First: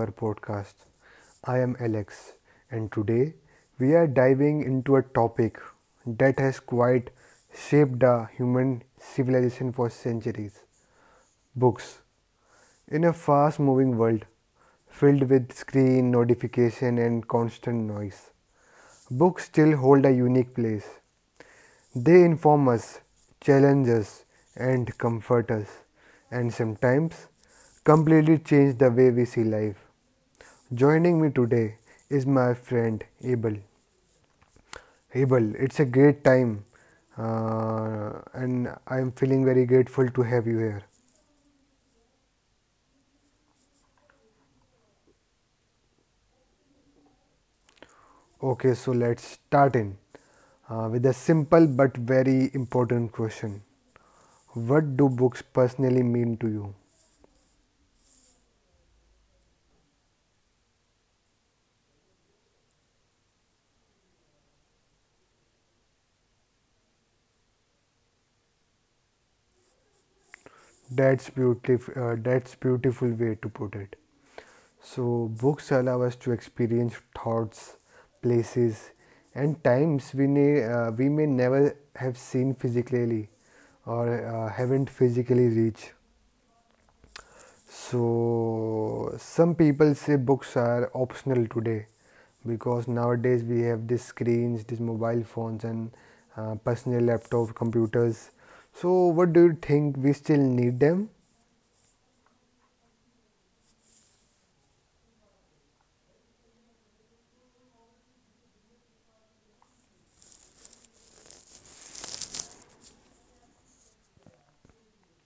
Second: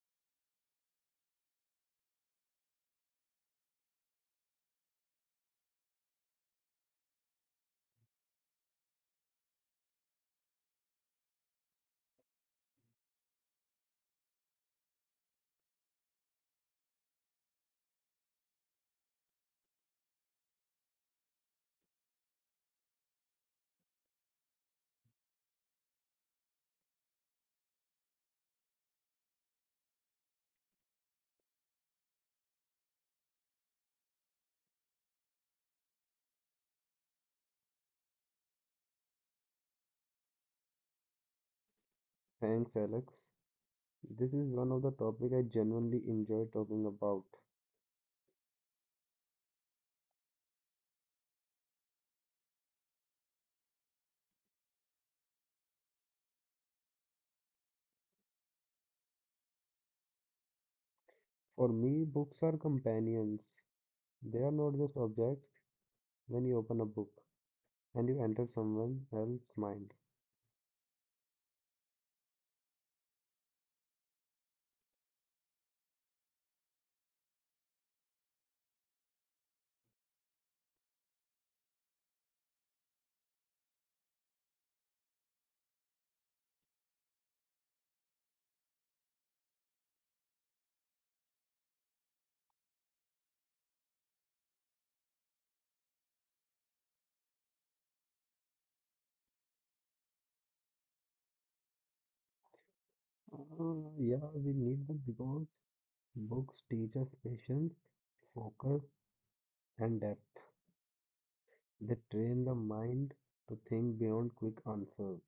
our podcast. I am Alex and today we are diving into a topic that has quite shaped the human civilization for centuries. Books. In a fast moving world filled with screen notification and constant noise, books still hold a unique place. They inform us, challenge us, and comfort us, and sometimes completely change the way we see life. Joining me today is my friend Abel. Abel, it's a great time, and I'm feeling very grateful to have you here. Thanks, Alex. This is one of the topic I genuinely enjoy talking about. Okay, so let's start in, with a simple but very important question. What do books personally mean to you? For me, books are companions. They are not just objects. When you open a book and you enter someone else's mind, That's beautiful. That's beautiful way to put it. So books allow us to experience thoughts, places, and times we may never have seen physically, or haven't physically reached. So some people say books are optional today, because nowadays we have these screens, these mobile phones, and personal laptop computers. So what do you think? We still need them? Yeah, we need them because books teach us patience, focus, and depth. They train the mind to think beyond quick answers.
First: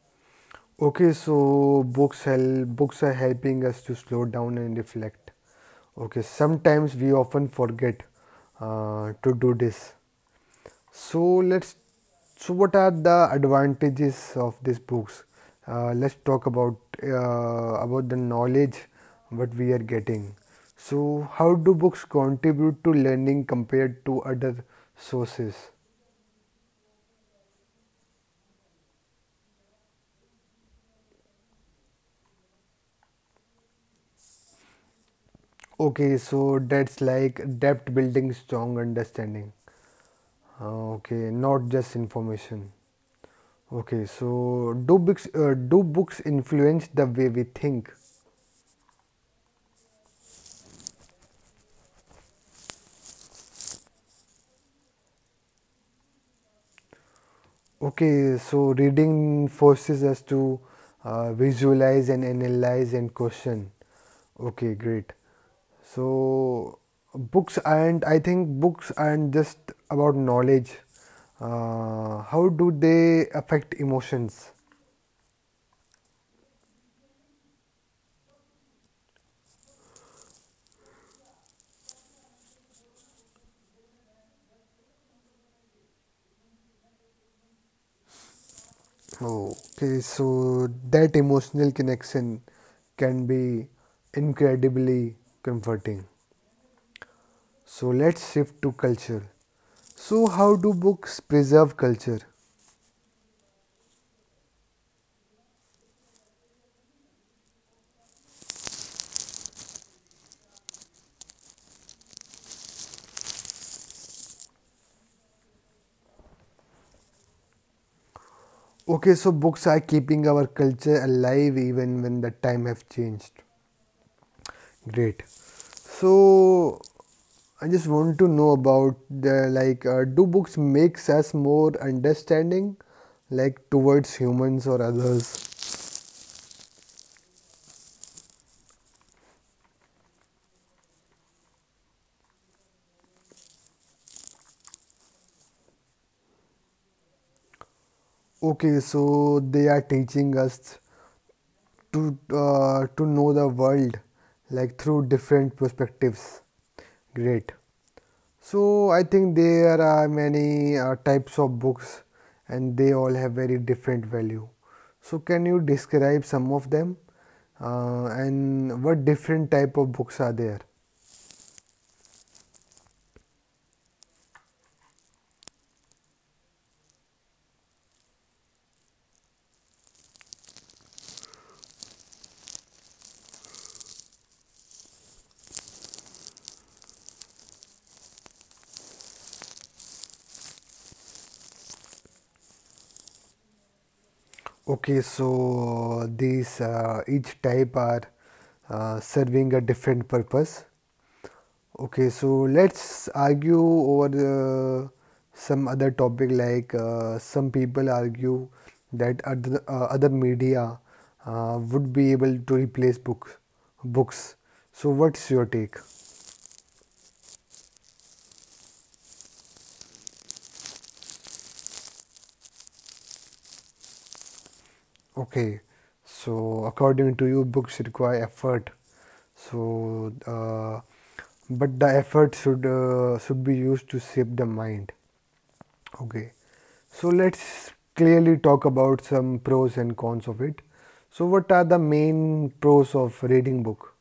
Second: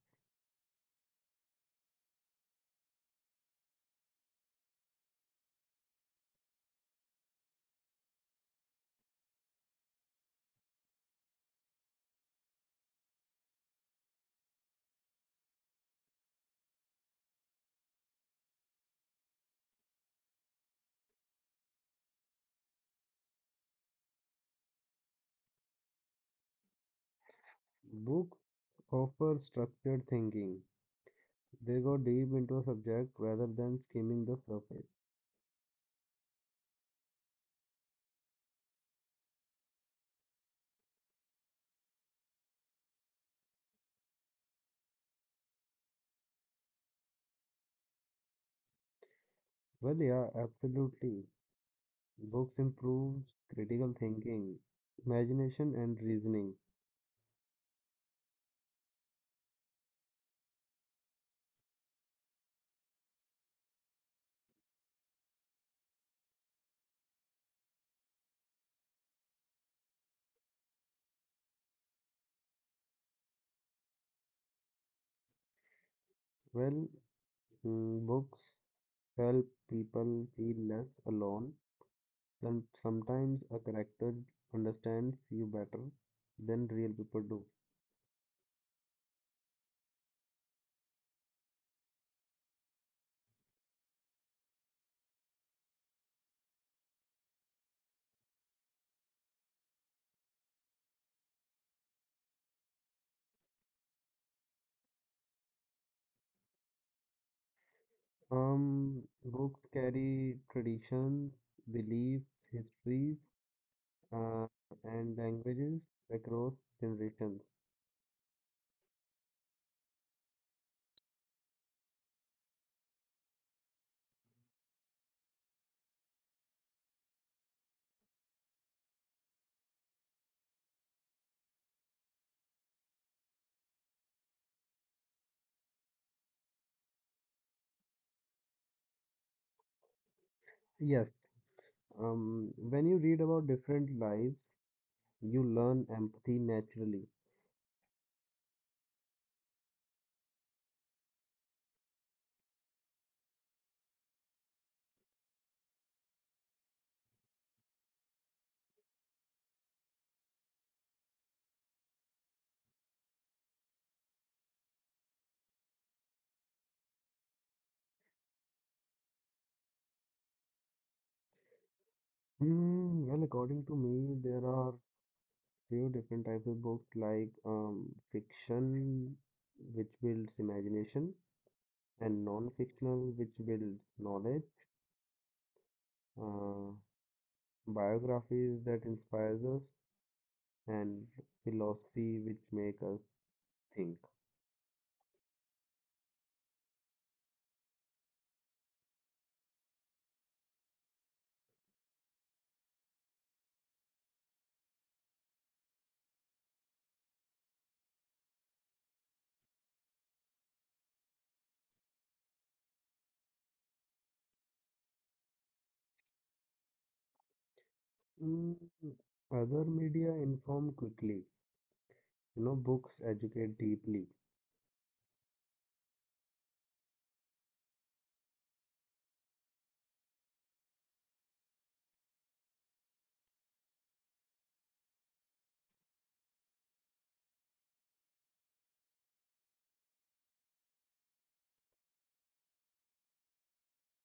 Okay, so books are helping us to slow down and reflect. Okay, sometimes we often forget to do this. So let's. So what are the advantages of these books? Let's talk about the knowledge what we are getting. So how do books contribute to learning compared to other sources? Books offer structured thinking. They go deep into a subject rather than skimming the surface. Okay, so that's like depth building, strong understanding. Okay, not just information. Okay, so do books influence the way we think? Well, yeah, absolutely. Books improves critical thinking, imagination, and reasoning. Okay, so reading forces us to visualize and analyze and question. Okay, great. So books aren't I think books aren't just about knowledge. How do they affect emotions? Well, books help people feel less alone, and sometimes a character understands you better than real people do. Okay, so that emotional connection can be incredibly comforting. So let's shift to culture. So, how do books preserve culture? Books carry traditions, beliefs, histories, uh, and languages across generations. Okay, so books are keeping our culture alive even when the time have changed. Great. So, I just want to know about the like, do books makes us more understanding, like towards humans or others? Yes, when you read about different lives, you learn empathy naturally. Okay, so they are teaching us to know the world like through different perspectives. Great. So I think there are many types of books, and they all have very different value. So can you describe some of them, and what different type of books are there? Hmm, well, according to me, there are few different types of books like fiction, which builds imagination, and non-fictional, which builds knowledge, uh, biographies that inspires us, and philosophy, which make us think. Okay, so these each type are serving a different purpose. Okay, so let's argue over some other topic like some people argue that other, other media would be able to replace books. So, what's your take? Mm, other media inform quickly. You know, books educate deeply. Okay, so according to you, books require effort. So, but the effort should be used to shape the mind. Okay. So let's clearly talk about some pros and cons of it. So what are the main pros of reading book?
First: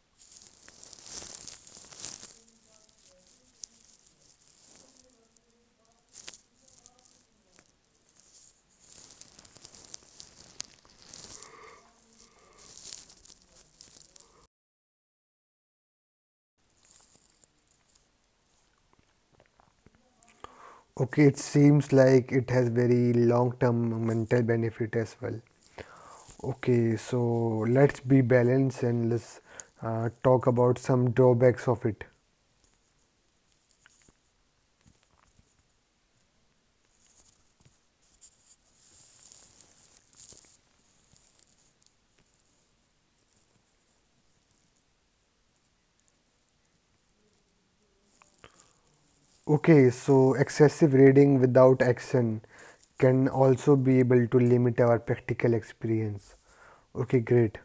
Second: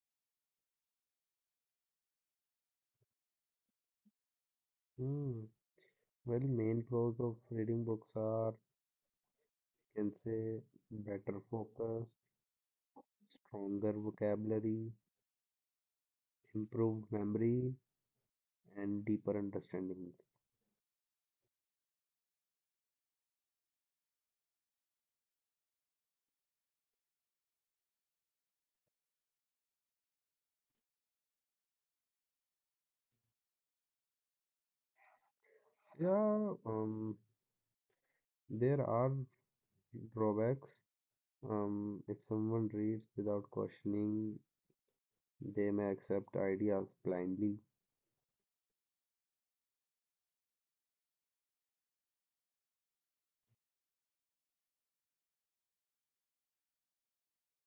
Hmm. Well, main pros of reading books are can say better focus, stronger vocabulary, improved memory, and deeper understanding. Okay, it seems like it has very long-term mental benefit as well. Okay, so let's be balanced and let's talk about some drawbacks of it. Yeah, there are drawbacks. If someone reads without questioning, they may accept ideas blindly. Okay, so excessive reading without action can also be able to limit our practical experience. Okay, great.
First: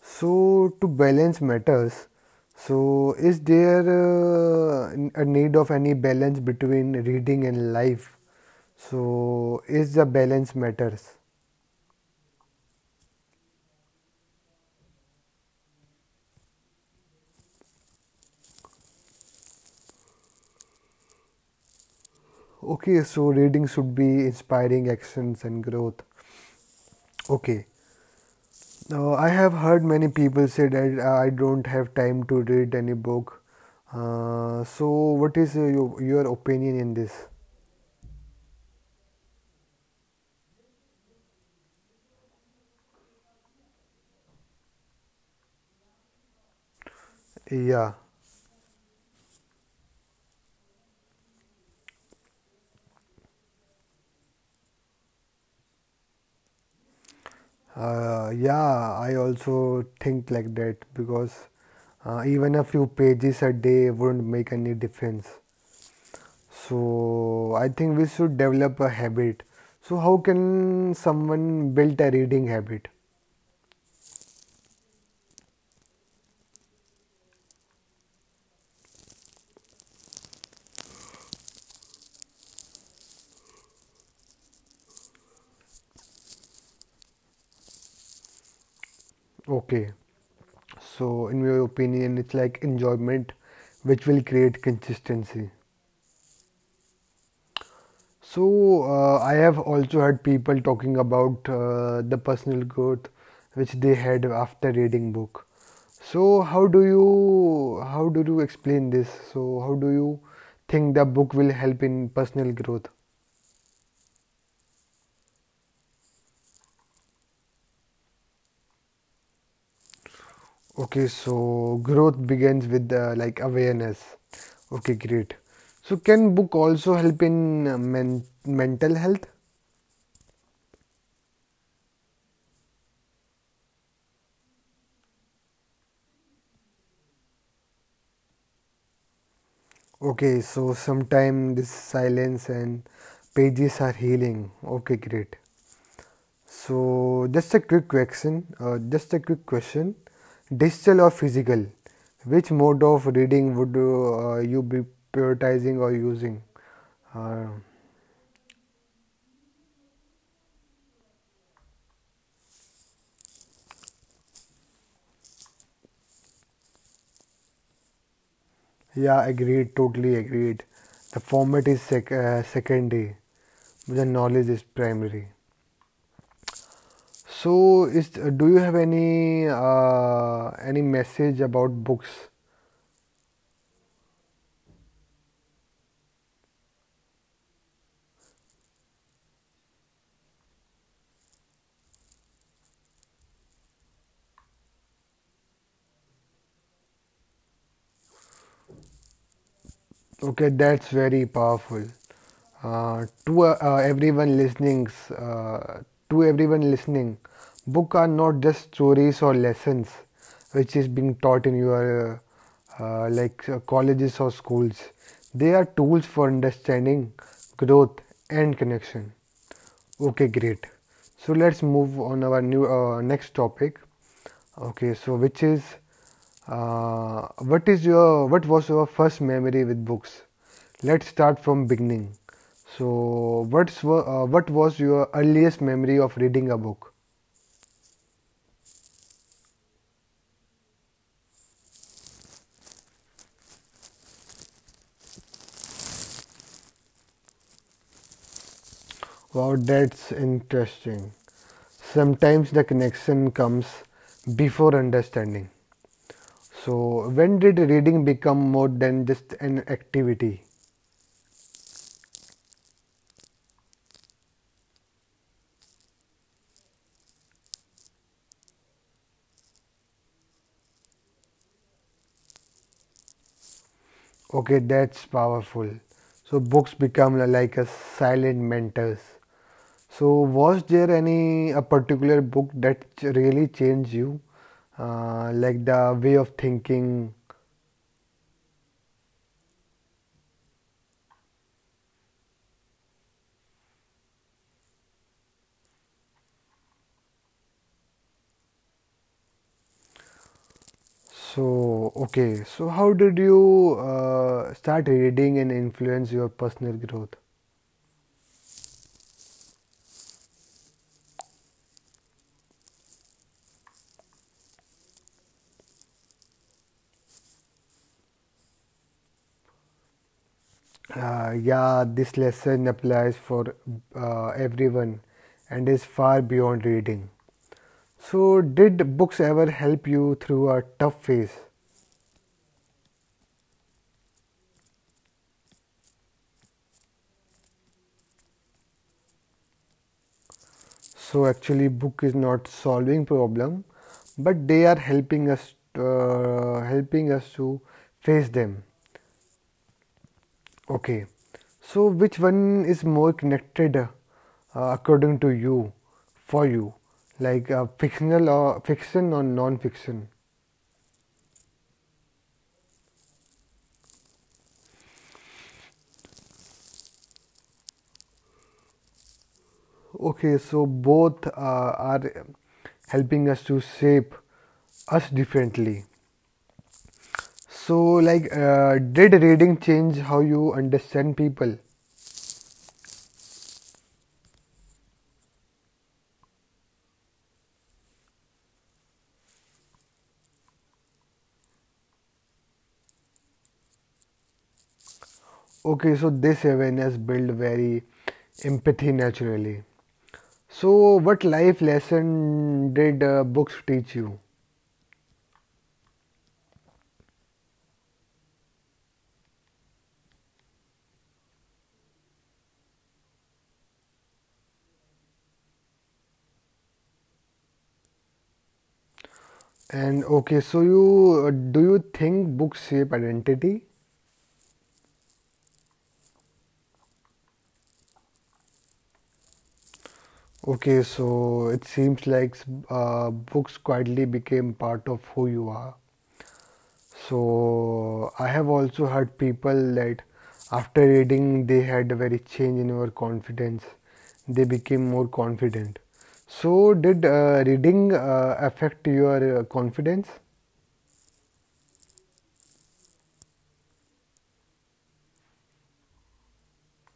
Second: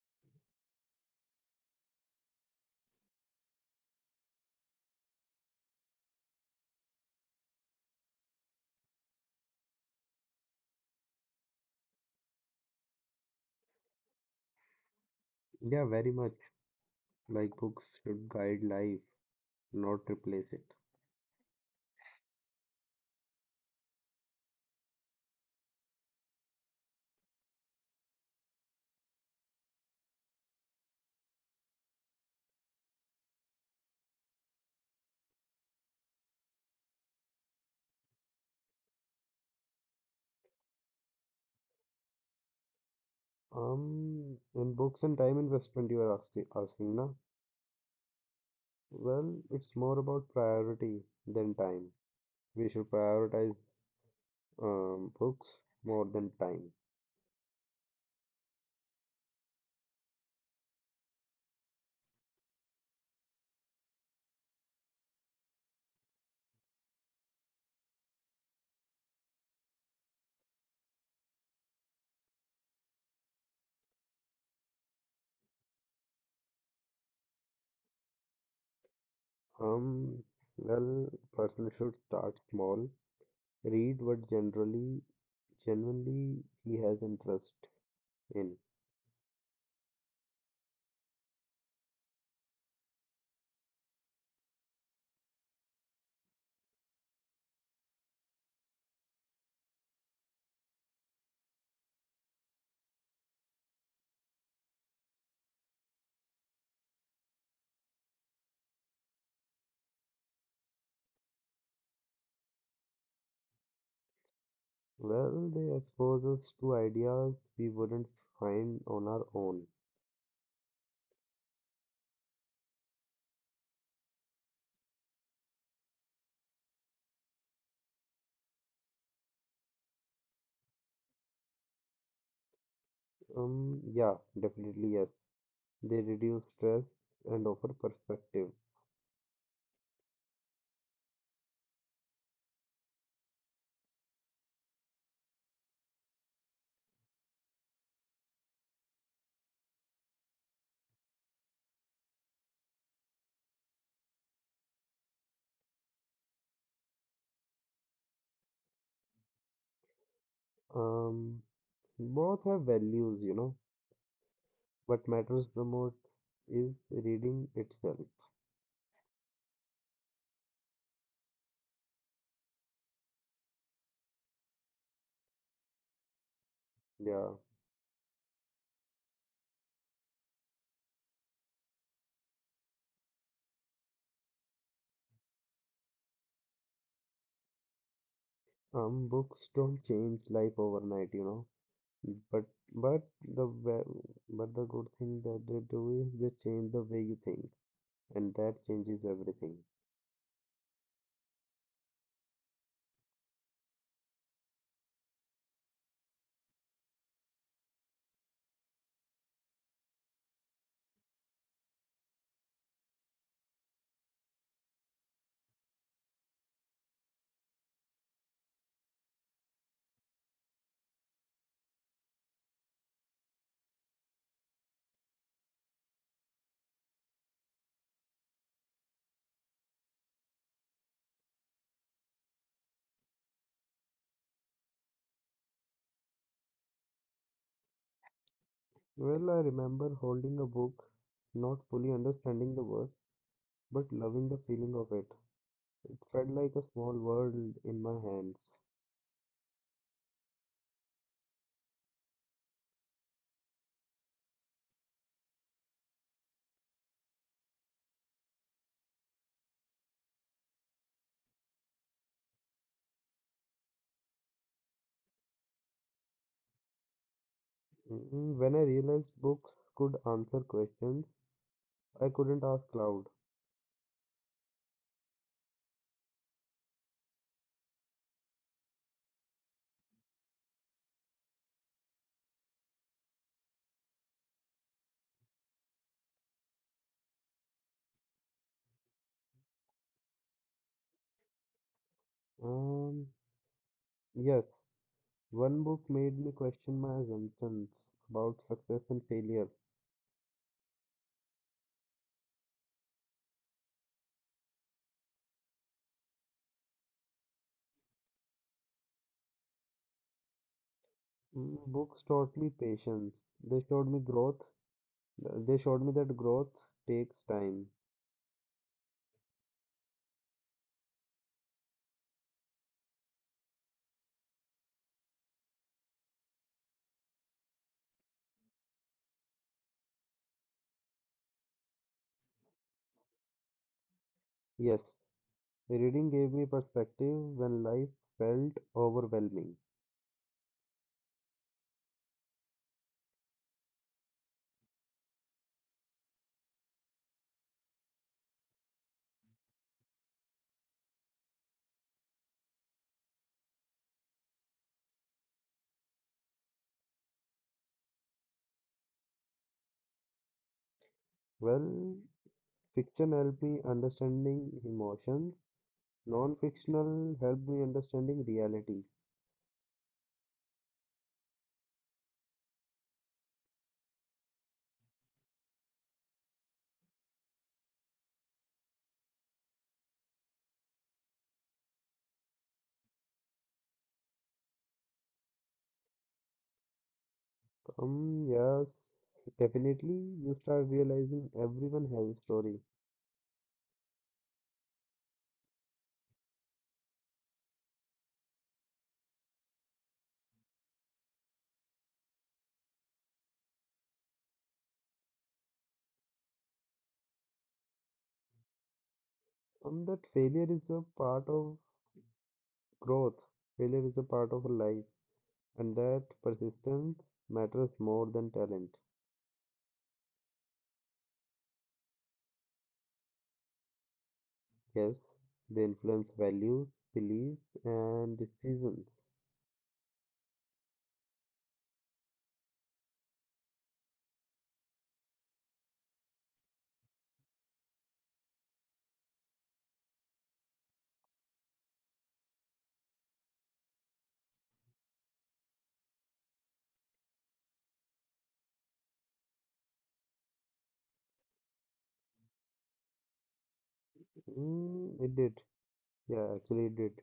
So, to balance matters, so is there a need of any balance between reading and life? So, is the balance matters? Yeah, very much. Like books should guide life, not replace it. Okay, so reading should be inspiring actions and growth. Okay. No, I have heard many people say that I don't have time to read any book. So, what is your opinion in this? In books and time investment, you are asking, asking, na? Yeah, Well, it's more about priority than time. We should prioritize books more than time. Yeah, I also think like that because even a few pages a day wouldn't make any difference. So, I think we should develop a habit. So, how can someone build a reading habit? Um, well, person should start small, read what genuinely he has interest in. Okay. So, in my opinion, it's like enjoyment which will create consistency. So, I have also heard people talking about the personal growth which they had after reading book. So, how do you explain this? So, how do you think the book will help in personal growth? Well, they expose us to ideas we wouldn't find on our own. Okay, so growth begins with like awareness. Okay, great. So, can book also help in mental health? Yeah, definitely yes. They reduce stress and offer perspective. Okay, so sometime this silence and pages are healing. Okay, great. So just a quick question, Digital or physical? Which mode of reading would you be prioritizing or using? Uh, Um, Both have values, you know. What matters the most is reading itself. yeah, agreed. Totally agreed. The format is secondary, but the knowledge is primary. Yeah. So, is do you have any message about books? Books don't change life overnight, you know. But but the ve- but the good thing that they do is they change the way you think, and that changes everything. Okay, that's very powerful. Uh, to uh, uh, everyone listening, uh, to everyone listening, book are not just stories or lessons, which is being taught in your colleges or schools. They are tools for understanding, growth, and connection. Okay, great. So let's move on our new next topic. Okay, so which is uh, what is your what was your first memory with books? Let's start from beginning. So what's what was your earliest memory of reading a book? Well, I remember holding a book, not fully understanding the words, but loving the feeling of it. It felt like a small world in my hands. Wow, that's interesting. Sometimes the connection comes before understanding. So when did reading become more than just an activity? Mm, when I realized books could answer questions I couldn't ask loud. Okay, that's powerful. So books become like a silent mentors. So was there any a particular book that really changed you, like the way of thinking? Um, yes, one book made me question my assumptions about success and failure. Okay, so how did you start reading and influence your personal growth? Mm, books taught me patience. They showed me growth. They showed me that growth takes time. Yeah, this lesson applies for everyone and is far beyond reading. So, did books ever help you through a tough phase? Yes, reading gave me perspective when life felt overwhelming. So actually book is not solving problem but they are helping us to face them. Okay, so which one is more connected, according to you, for you, like, fiction or non fiction? Well, fiction helped me understanding emotions. Non-fictional helped me understanding reality. Okay, so both are helping us to shape us differently. So like, did reading change how you understand people? Yes, definitely you start realizing everyone has a story. Okay, so this awareness build very empathy naturally. So, what life lesson did books teach you? That Growth, failure is a part of life, and that persistence matters more than talent. And okay, so you do you think books shape identity? Yes, they influence values, beliefs, and decisions. Okay, so it seems like books quietly became part of who you are. So I have also heard people that after reading they had a very change in their confidence. They became more confident. So did reading affect your confidence? Mm, it did. Yeah, actually, it did.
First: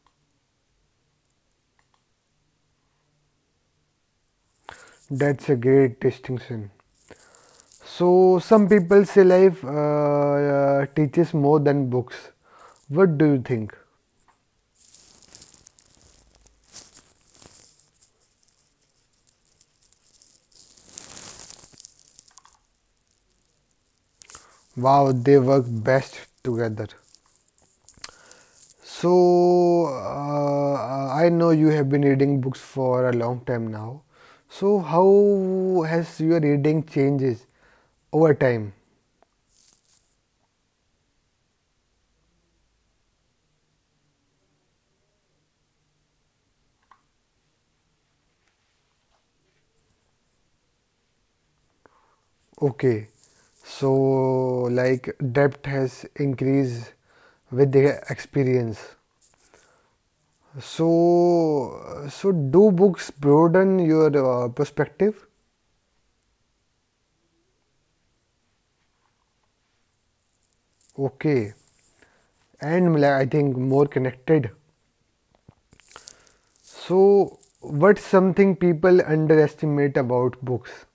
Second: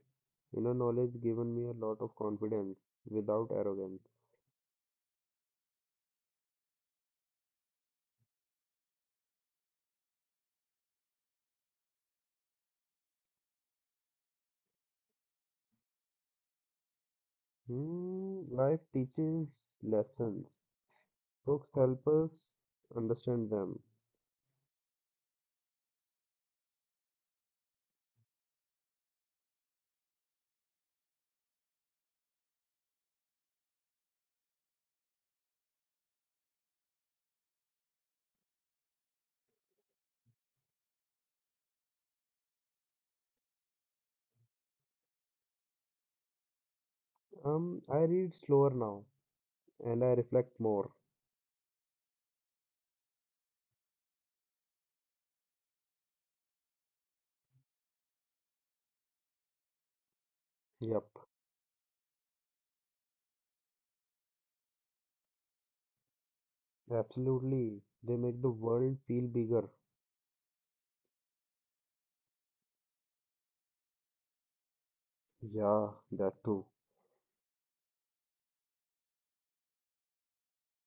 Inner knowledge given me a lot of confidence without arrogance. That's a great distinction. So some people say life teaches more than books. What do you think? Mm, life teaches lessons. Books help us understand them. Wow, they work best together. So, I know you have been reading books for a long time now. So, how has your reading changes over time? I read slower now and I reflect more. Okay. So, like depth has increased with the experience. Yep, So, do books broaden your perspective? absolutely. They make the world feel bigger. Okay. And like, I think more connected. Yeah, that too. So, what's something people underestimate about books?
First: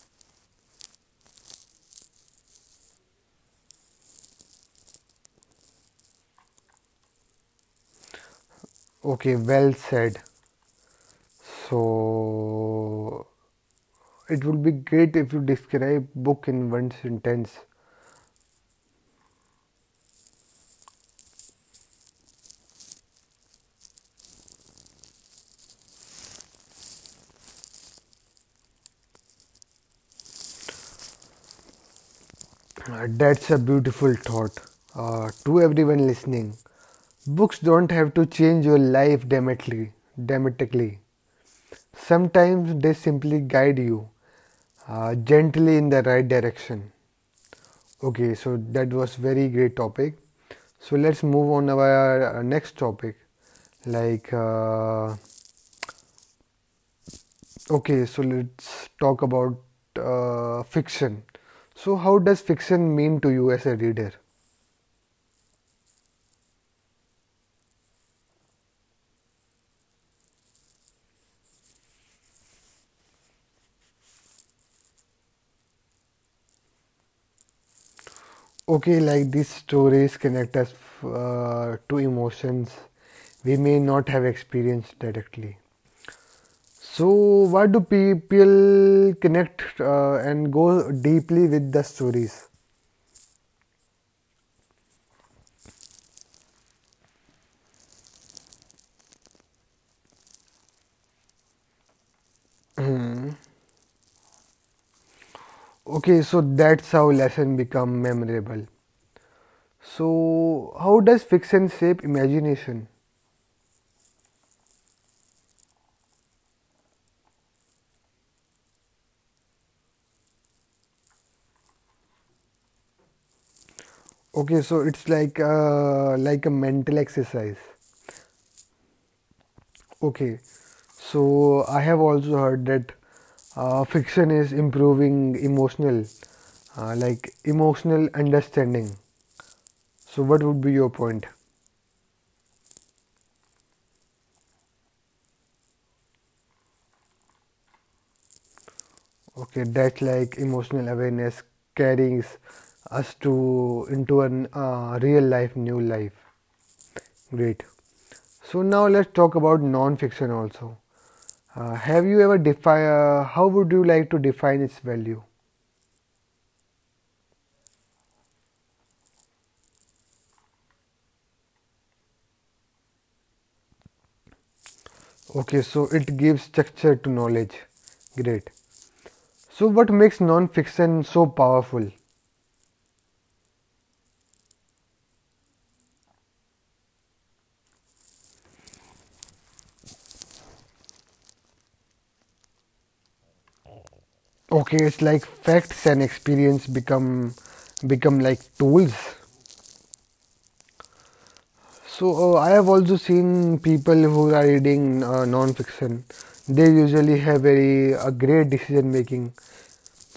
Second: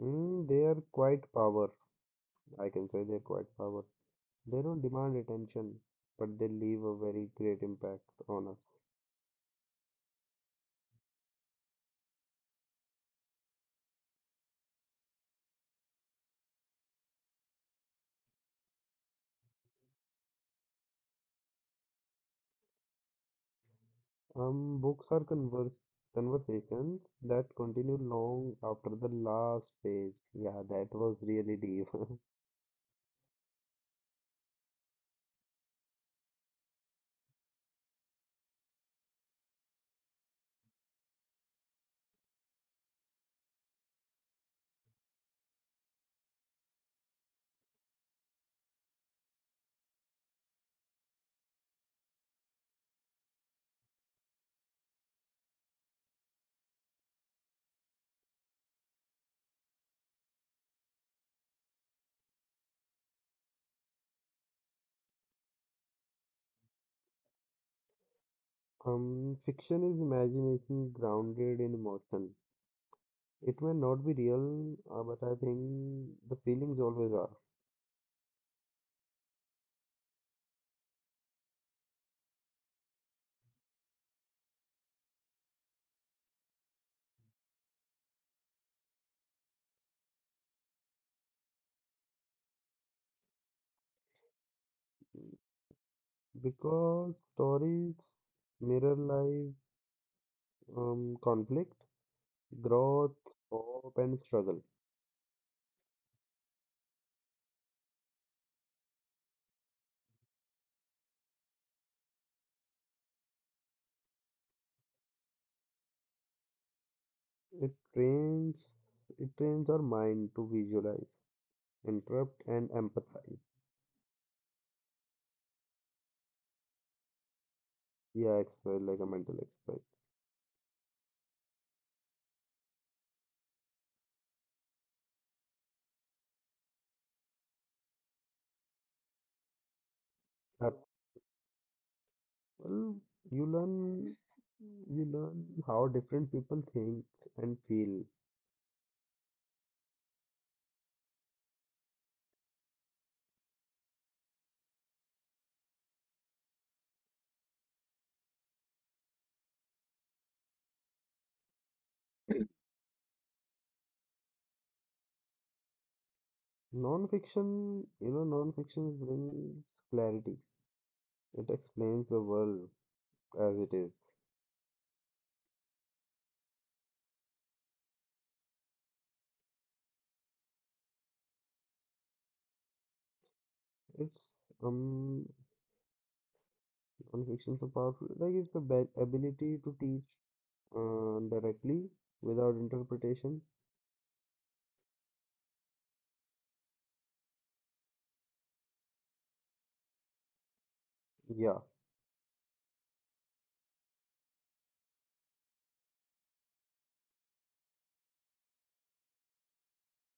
Mm, they are quite power. I can say they're quite power. They don't demand attention, but they leave a very great impact on us. Okay, well said. So it would be great if you describe book in one sentence. Books are converse conversations that continue long after the last page. Yeah, that was really deep. That's a beautiful thought. To everyone listening, books don't have to change your life dramatically. Dramatically, sometimes they simply guide you gently in the right direction. Okay, so that was very great topic. So let's move on to our next topic, like. Uh, Okay, so let's talk about fiction. So, how does fiction mean to you as a reader? Fiction is imagination grounded in emotion. It may not be real, but I think the feelings always are Okay, like these stories connect us to emotions we may not have experienced directly. So, why do people connect and go deeply with the stories? because stories mirror life conflict, growth, Hmm. hope, and struggle. Okay, so that's how lessons become memorable. So, how does fiction shape imagination? It trains it trains our mind to visualize, interrupt, and empathize. Okay, so it's like a mental exercise. Yeah, exercise like a mental exercise. Okay, so I have also heard that fiction is improving emotional, like emotional understanding. So what would Uh, be your point? Well, you learn you learn how different people think and feel. Okay, that like emotional awareness carries us to into an real life, new life. Great. So now let's talk about non-fiction also. Have you ever define? How would you like to define its value? Non-fiction, you know, non-fiction brings clarity. It explains the world as it is. Okay, so it gives structure to knowledge. Great. So what makes non-fiction so powerful? It's non-fiction so powerful, like it's the ability to teach directly without interpretation? Okay, it's like facts and experience become like tools. Yeah, So I have also seen people who are reading non-fiction. They usually have very a great decision making.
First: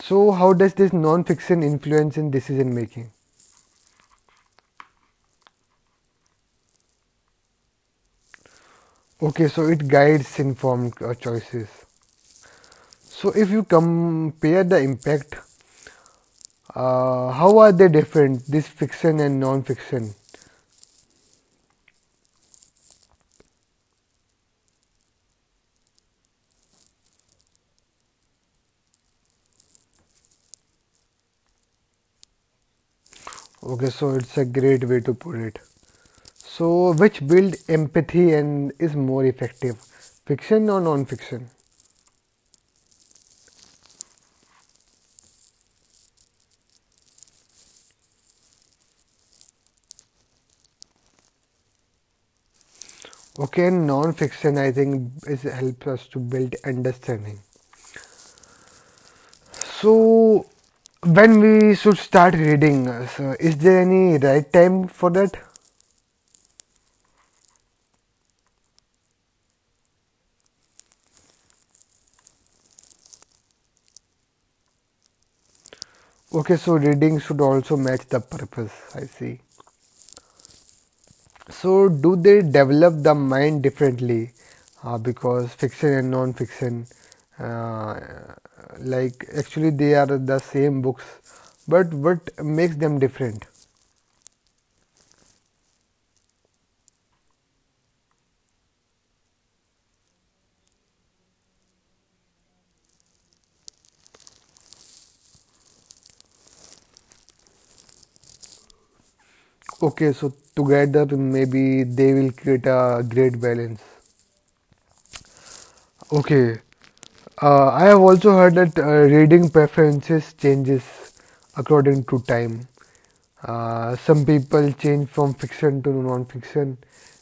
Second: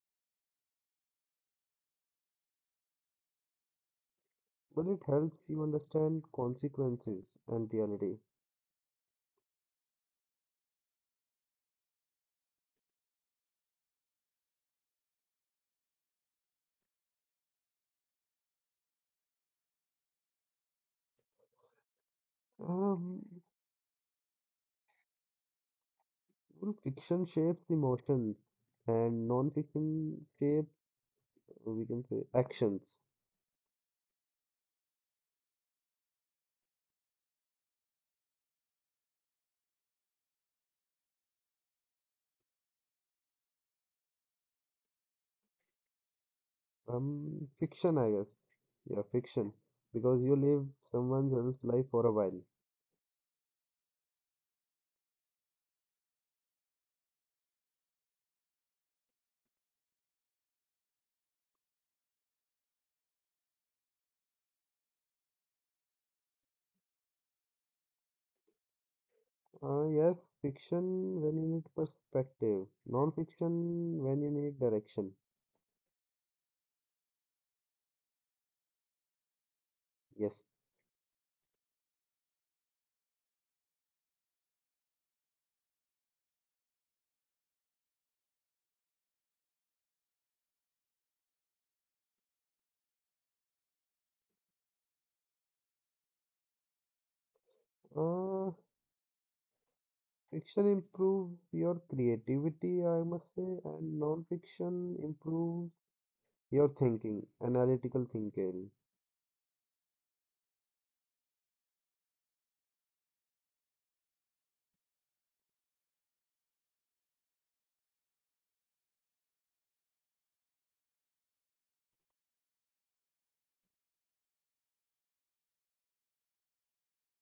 So how does this non-fiction influence in decision making? but it helps you understand consequences and reality. Okay, so it guides informed choices. So if you compare the impact, how are they different? This fiction and non-fiction. Um, well, fiction shapes emotions and non-fiction shapes, we can say, actions. Okay, so it's a great way to put it. So which build empathy and is more effective, fiction or non-fiction? Fiction, I guess. Yeah, fiction. Because you live someone else's life for a while. Okay, and non-fiction, I think, is helps us to build understanding. So, when we should start reading, so is there any right time for that? Yes, fiction when you need perspective, non-fiction when you need direction. Okay, so reading should also match the purpose. I see. Yes. So, do they develop the mind differently? Because fiction and non-fiction, uh, like actually, they are the same books, but what makes them different? Uh, Fiction improves your creativity, I must say, and non-fiction improves your thinking, analytical thinking. Okay, so together maybe they will create a great balance. Okay, I have also heard that reading preferences changes according to time. Some people change from fiction to non-fiction,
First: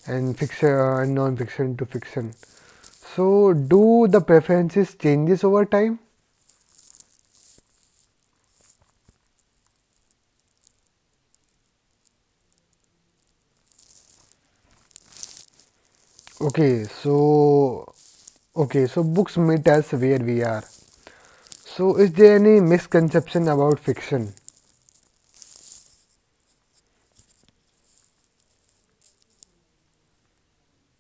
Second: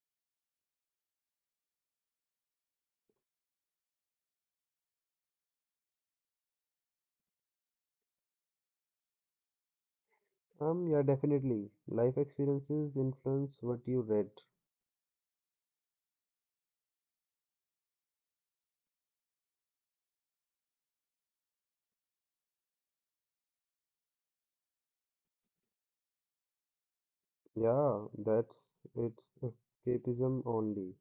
and fiction and non-fiction to fiction. So, do the preferences changes over time? Yeah, definitely. Life experiences influence what you read. Okay, so okay, so books meet us where we are. So, is there any misconception about fiction? Yeah, that's it's escapism only.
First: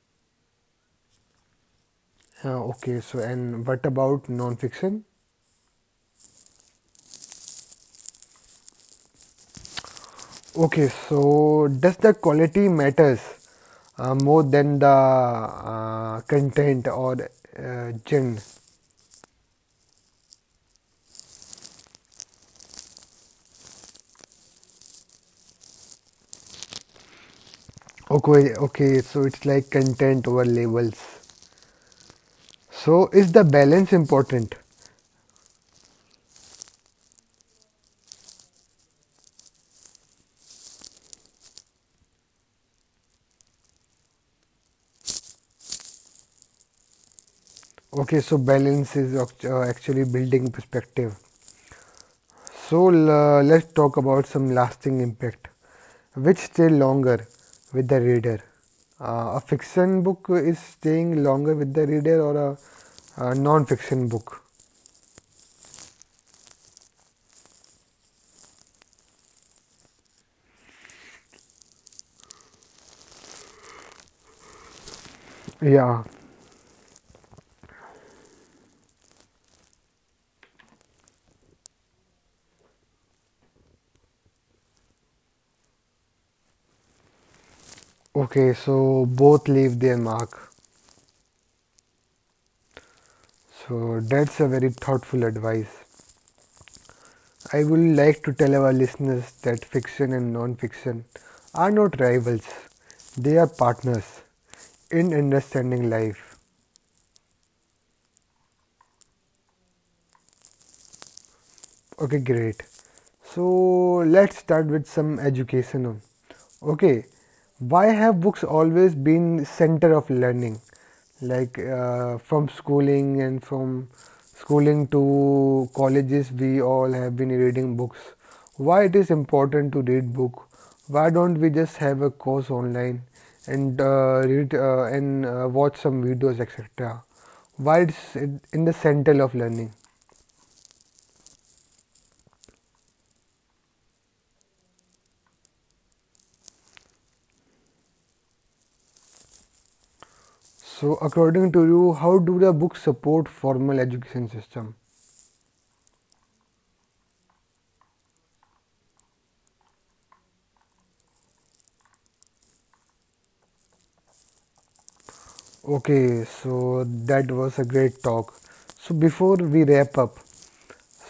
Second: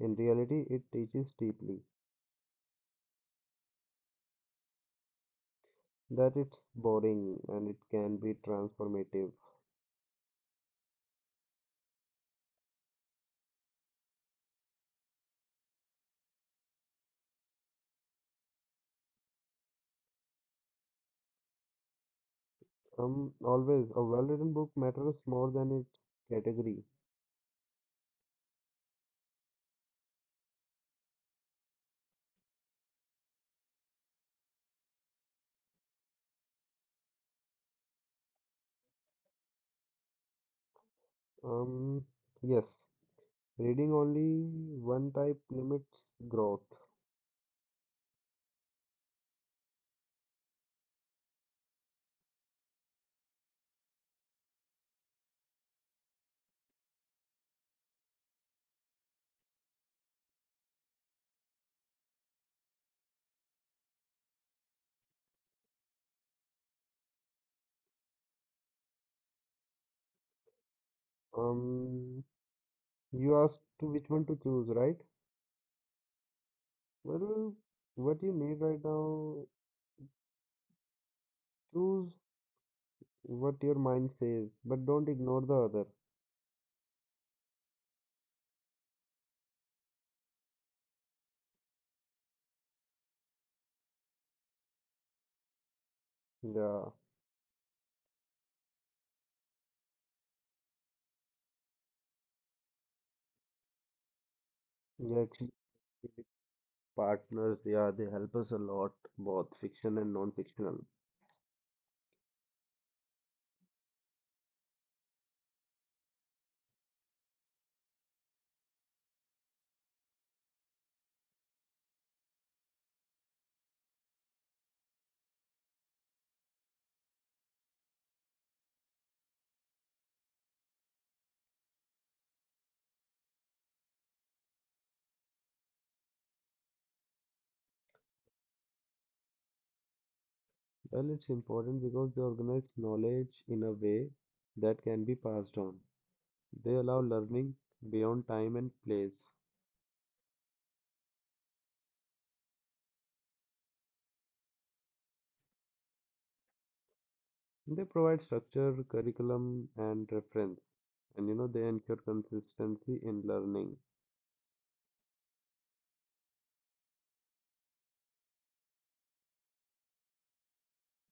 In reality, it teaches deeply Okay, so and what about non-fiction? that it's boring and it can be transformative. Okay, so does the quality matters more than the content or genre? Always a well-written book matters more than its category. Okay, so it's like content over labels. So is the balance important? Um, yes. Reading only one type limits growth. Okay, so balance is actually building perspective. So let's talk about some lasting impact. Which stay longer with the reader? A fiction book is staying longer with the reader or a non-fiction book? Um, you asked to which one to choose, right? Yeah. Well, what you need right now, choose what your mind says, but don't ignore the other. Okay, so both leave their mark. So that's a very thoughtful advice. Yeah, I would like to tell our listeners that fiction and non-fiction are not rivals. They are partners in yeah, actually, understanding life. partners, yeah, they help us a lot, both fiction and non-fictional. Okay, great. So let's start with some educational. Okay, why have books always been center of learning? Like, from schooling and from schooling to colleges, we all have been reading books. Why it is important to read book? Why don't we just have a course online and read and watch some videos, etc. Why it's in the center of learning? Well, it's important because they organize knowledge in a way that can be passed on. They allow learning beyond time and place. So, according to you, how do the books support formal education system? They provide structure, curriculum, and reference, and you know they ensure consistency in learning. Okay, so that was a great talk. So, before we wrap up,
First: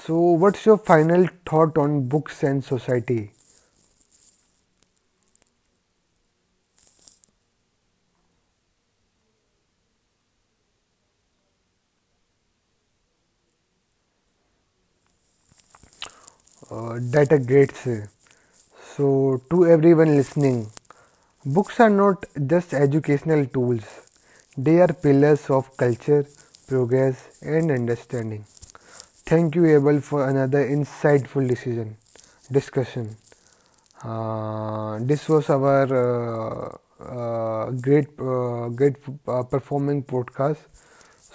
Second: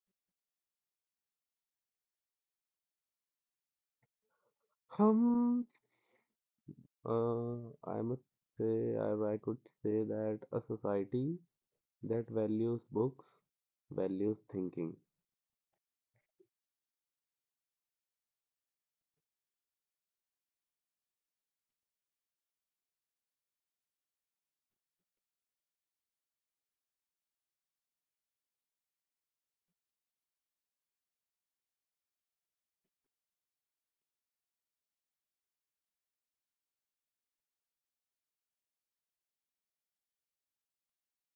so what's your final thought on books and society? Um, uh, I must say, I could say that a society that values books values thinking. Data grades. Say. So, to everyone listening, books are not just educational tools, they are pillars of culture, progress, and understanding. Thank you, Abel, for another insightful decision discussion. This was our great performing podcast.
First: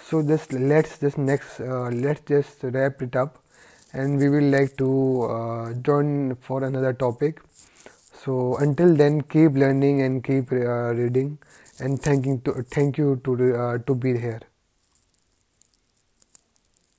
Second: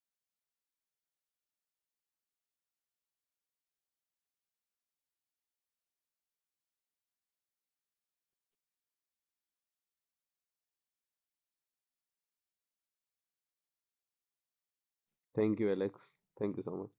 So just let's just next let's just wrap it up, and we will like to join for another topic. So until then, keep learning and keep reading, and thank you to be here. Thank you, Alex. Thank you so much.